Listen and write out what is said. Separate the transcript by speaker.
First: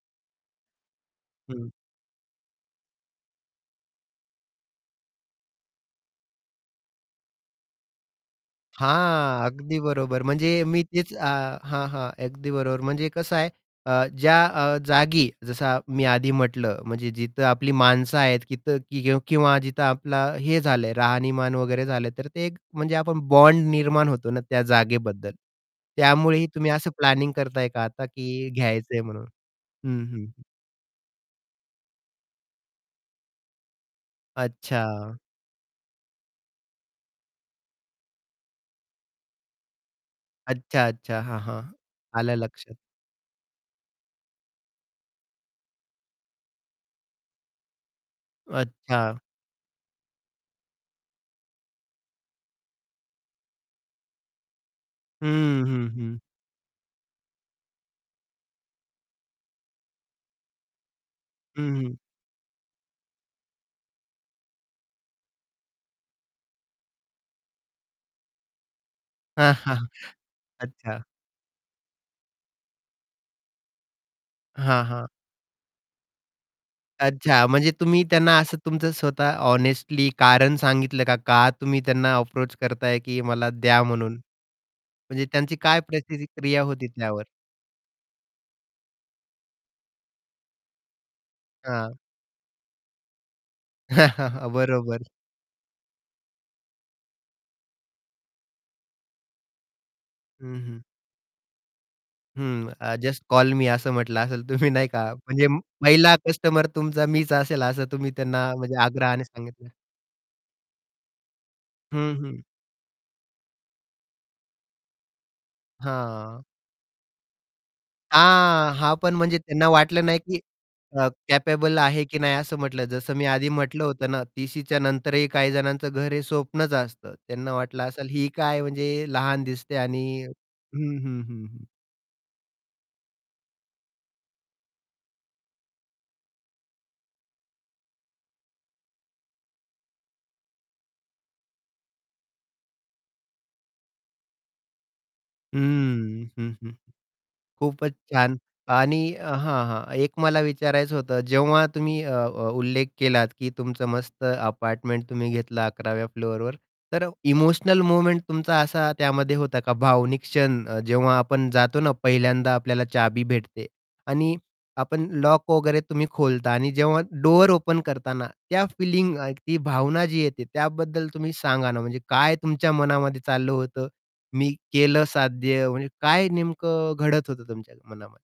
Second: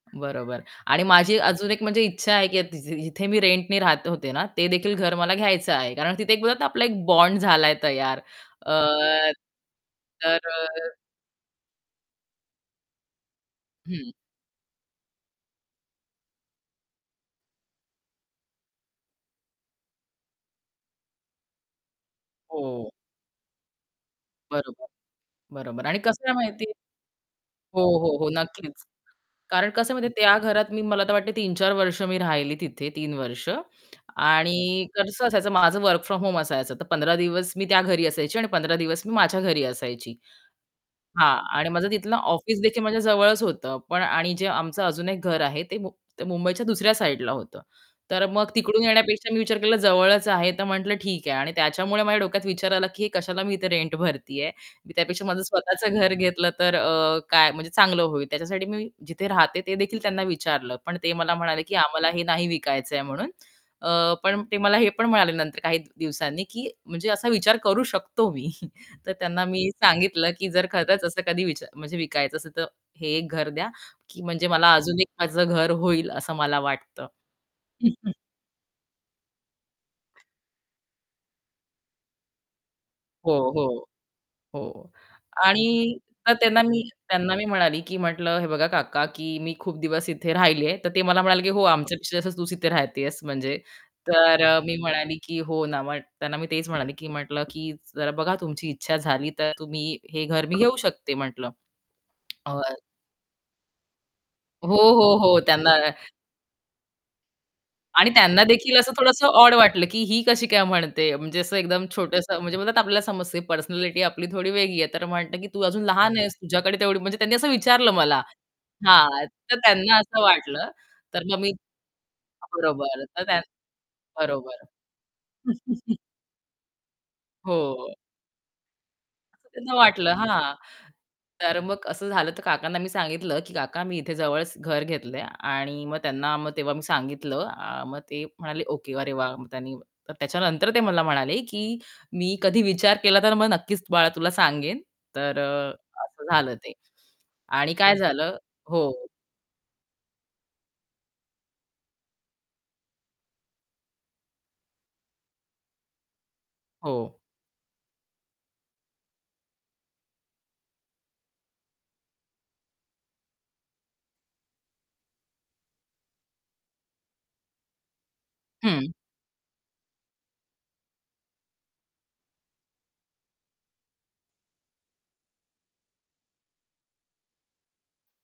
Speaker 1: बरोबर. आणि माझी अजून
Speaker 2: हं.
Speaker 1: 1 म्हणजे इच्छा आहे, की तीजी जिथे मी रेंटनी राहत होते ना, ते देखील घर मला घ्यायचं आहे. कारण तिथे बोलत ना, आपला एक बॉन्ड झालाय तयार. अ,
Speaker 2: हां, अगदी बरोबर.
Speaker 1: तर
Speaker 2: म्हणजे मी
Speaker 1: अ
Speaker 2: तेच अ हां, हां, अगदी बरोबर. म्हणजे कसं आहे अ,
Speaker 1: हं.
Speaker 2: ज्या अ, जागी जसं मी आधी म्हटलं, म्हणजे जिथं आपली माणसं आहेत तिथं किं किंवा जिथं आपलं हे झालं आहे, राहणीमान वगैरे झालं, तर ते एक
Speaker 1: हो.
Speaker 2: म्हणजे आपण बॉन्ड निर्माण होतो ना, त्या
Speaker 1: बरोबर.
Speaker 2: जागेबद्दल.
Speaker 1: बरोबर. आणि कसं आहे
Speaker 2: त्यामुळेही
Speaker 1: माहिती
Speaker 2: तुम्ही असं प्लॅनिंग करताय
Speaker 1: हो,
Speaker 2: का आता,
Speaker 1: हो, हो,
Speaker 2: की
Speaker 1: नक्कीच.
Speaker 2: घ्यायचं आहे म्हणून?
Speaker 1: कारण कसं
Speaker 2: हं,
Speaker 1: म्हणजे
Speaker 2: हं,
Speaker 1: त्या
Speaker 2: हं.
Speaker 1: घरात मी, मला तर वाटते, 3-4 वर्षं मी राहिली तिथे. 3 वर्षं. आणि
Speaker 2: अच्छा.
Speaker 1: कसं असायचं, माझं वर्क फ्रॉम होम असायचं. तर 15 दिवस मी त्या घरी असायची आणि 15 दिवस मी माझ्या घरी असायची.
Speaker 2: अच्छा, अच्छा.
Speaker 1: हां.
Speaker 2: हां, हां.
Speaker 1: आणि माझं तिथलं
Speaker 2: आलं लक्षात.
Speaker 1: ऑफिसदेखील माझ्या जवळच होतं, पण आणि जे आमचं अजून 1 घर आहे, ते मुं ते मुंबईच्या दुसऱ्या साईडला होतं. तर मग तिकडून
Speaker 2: अच्छा.
Speaker 1: येण्यापेक्षा मी विचार केला, जवळच आहे, तर म्हटलं ठीक आहे. आणि त्याच्यामुळे माझ्या डोक्यात विचार आला, की हे कशाला मी इथे रेंट भरते आहे. मी त्यापेक्षा माझं
Speaker 2: हं, हं,
Speaker 1: स्वतःचं घर
Speaker 2: हं.
Speaker 1: घेतलं तर अ, काय म्हणजे चांगलं होईल. त्याच्यासाठी मी जिथे राहते, ते देखील त्यांना विचारलं, पण ते मला म्हणाले, की
Speaker 2: हं.
Speaker 1: "आम्हाला हे नाही विकायचं आहे" म्हणून. अ, पण ते मला हे पण म्हणाले नंतर काही दिवसांनी, की म्हणजे "असा विचार करू शकतो मी." तर त्यांना
Speaker 2: हां,
Speaker 1: मी
Speaker 2: हां.
Speaker 1: सांगितलं, की जर खरंच
Speaker 2: अच्छा.
Speaker 1: असं कधी विचार म्हणजे विकायचं असेल, तर हे घर द्या, की म्हणजे मला
Speaker 2: हां,
Speaker 1: अजून
Speaker 2: हां.
Speaker 1: 1 माझं घर होईल, असं मला वाटतं.
Speaker 2: अच्छा. म्हणजे तुम्ही त्यांना असं तुमचं स्वतःचं हॉनेस्टली कारण सांगितलं का? का तुम्ही त्यांना अप्रोच करताय, की
Speaker 1: हो,
Speaker 2: मला द्या
Speaker 1: हो.
Speaker 2: म्हणून?
Speaker 1: हो
Speaker 2: म्हणजे त्यांची काय
Speaker 1: आणि तर त्यांना
Speaker 2: प्रतिक्रिया
Speaker 1: मी
Speaker 2: होती त्यावर?
Speaker 1: त्यांना मी म्हणाले, की म्हटलं, "हे बघा काका, की मी खूप दिवस इथे राहिले आहे." तर ते मला म्हणाले, की "हो,
Speaker 2: हां.
Speaker 1: आमच्यापेक्षा जास्त तूच इथे राहते आहेस." म्हणजे. तर अ, मी
Speaker 2: बरोबर.
Speaker 1: म्हणाले, की "हो ना." मग त्यांना मी तेच म्हणाले, की म्हटलं, "जरा बघा, तुमची इच्छा झाली, तर तुम्ही हे घर मी
Speaker 2: हं,
Speaker 1: घेऊ
Speaker 2: हं.
Speaker 1: शकते," म्हटलं. अ
Speaker 2: हं, अ, जस्ट कॉल मी असं म्हंटलं असेल तुम्ही
Speaker 1: हो,
Speaker 2: नाही का?
Speaker 1: हो, हो
Speaker 2: म्हणजे
Speaker 1: त्यांना
Speaker 2: पहिला कस्टमर तुमचा मीच असेल, असं
Speaker 1: आणि
Speaker 2: तुम्ही
Speaker 1: त्यांना
Speaker 2: त्यांना म्हणजे
Speaker 1: देखील असं
Speaker 2: आग्रहाने
Speaker 1: थोडंसं ऑड
Speaker 2: सांगितलं.
Speaker 1: वाटलं, की ही कशी काय म्हणते? म्हणजे असं एकदम
Speaker 2: हं,
Speaker 1: छोटंसं
Speaker 2: हं.
Speaker 1: म्हणजे आपल्याला समजते पर्सनॅलिटी आपली थोडी वेगळी आहे. तर म्हणतं, की "तू अजून लहान आहेस,
Speaker 2: हां.
Speaker 1: तुझ्याकडे तेवढी" म्हणजे त्यांनी असं विचारलं मला
Speaker 2: हां. हां, पण
Speaker 1: हां.
Speaker 2: म्हणजे
Speaker 1: तर
Speaker 2: त्यांना
Speaker 1: त्यांना
Speaker 2: वाटलं नाही,
Speaker 1: असं
Speaker 2: की
Speaker 1: वाटलं.
Speaker 2: अ,
Speaker 1: तर मग मी
Speaker 2: कॅपेबल आहे की नाही, असं म्हंटलं.
Speaker 1: बरोबर.
Speaker 2: जसं
Speaker 1: तर
Speaker 2: मी आधी
Speaker 1: त्यांना
Speaker 2: म्हटलं होतं ना,
Speaker 1: बरोबर.
Speaker 2: 30शीच्या नंतरही काही जणांचं घर हे स्वप्नच असतं. त्यांना वाटलं
Speaker 1: हो.
Speaker 2: असेल, ही काय म्हणजे लहान
Speaker 1: असं त्यांना
Speaker 2: दिसते आणि
Speaker 1: वाटलं, हां.
Speaker 2: हं, हं, हं,
Speaker 1: तर
Speaker 2: हं.
Speaker 1: मग असं झालं. तर काकांना मी सांगितलं, की "काका, मी इथे जवळच घर घेतलं आहे." आणि मग त्यांना मग तेव्हा मी सांगितलं अ, मग ते म्हणाले, "ओके. अरे वाह!" मग त्यांनी तर त्याच्यानंतर ते मला म्हणाले, की "मी कधी विचार केला, तर मग नक्कीच बाळा तुला सांगेन." तर अ, असं
Speaker 2: हम्म. हं,
Speaker 1: झालं
Speaker 2: हं,
Speaker 1: ते.
Speaker 2: हं.
Speaker 1: आणि
Speaker 2: खूपच
Speaker 1: काय झालं
Speaker 2: छान. आणि
Speaker 1: हो.
Speaker 2: अ, हां, हां. एक मला विचारायचं होतं, जेव्हा तुम्ही अ अ, उल्लेख केलात, की तुमचं मस्त अपार्टमेंट तुम्ही घेतलं 11व्या फ्लोरवर. तर
Speaker 1: हो.
Speaker 2: इमोशनल मोमेंट तुमचा असा त्यामध्ये होता का? भावनिक क्षण अ, जेव्हा आपण जातो ना, पहिल्यांदा आपल्याला चावी भेटते. आणि आपण लॉक वगैरे तुम्ही खोलता आणि जेव्हा डोर ओपन करताना, त्या
Speaker 1: हं.
Speaker 2: फीलिंग, ती भावना जी येते, त्याबद्दल तुम्ही सांगा ना. म्हणजे काय तुमच्या मनामध्ये चाललं होतं? "मी केलं साध्य." म्हणजे काय नेमकं घडत होतं तुमच्या मनामध्ये?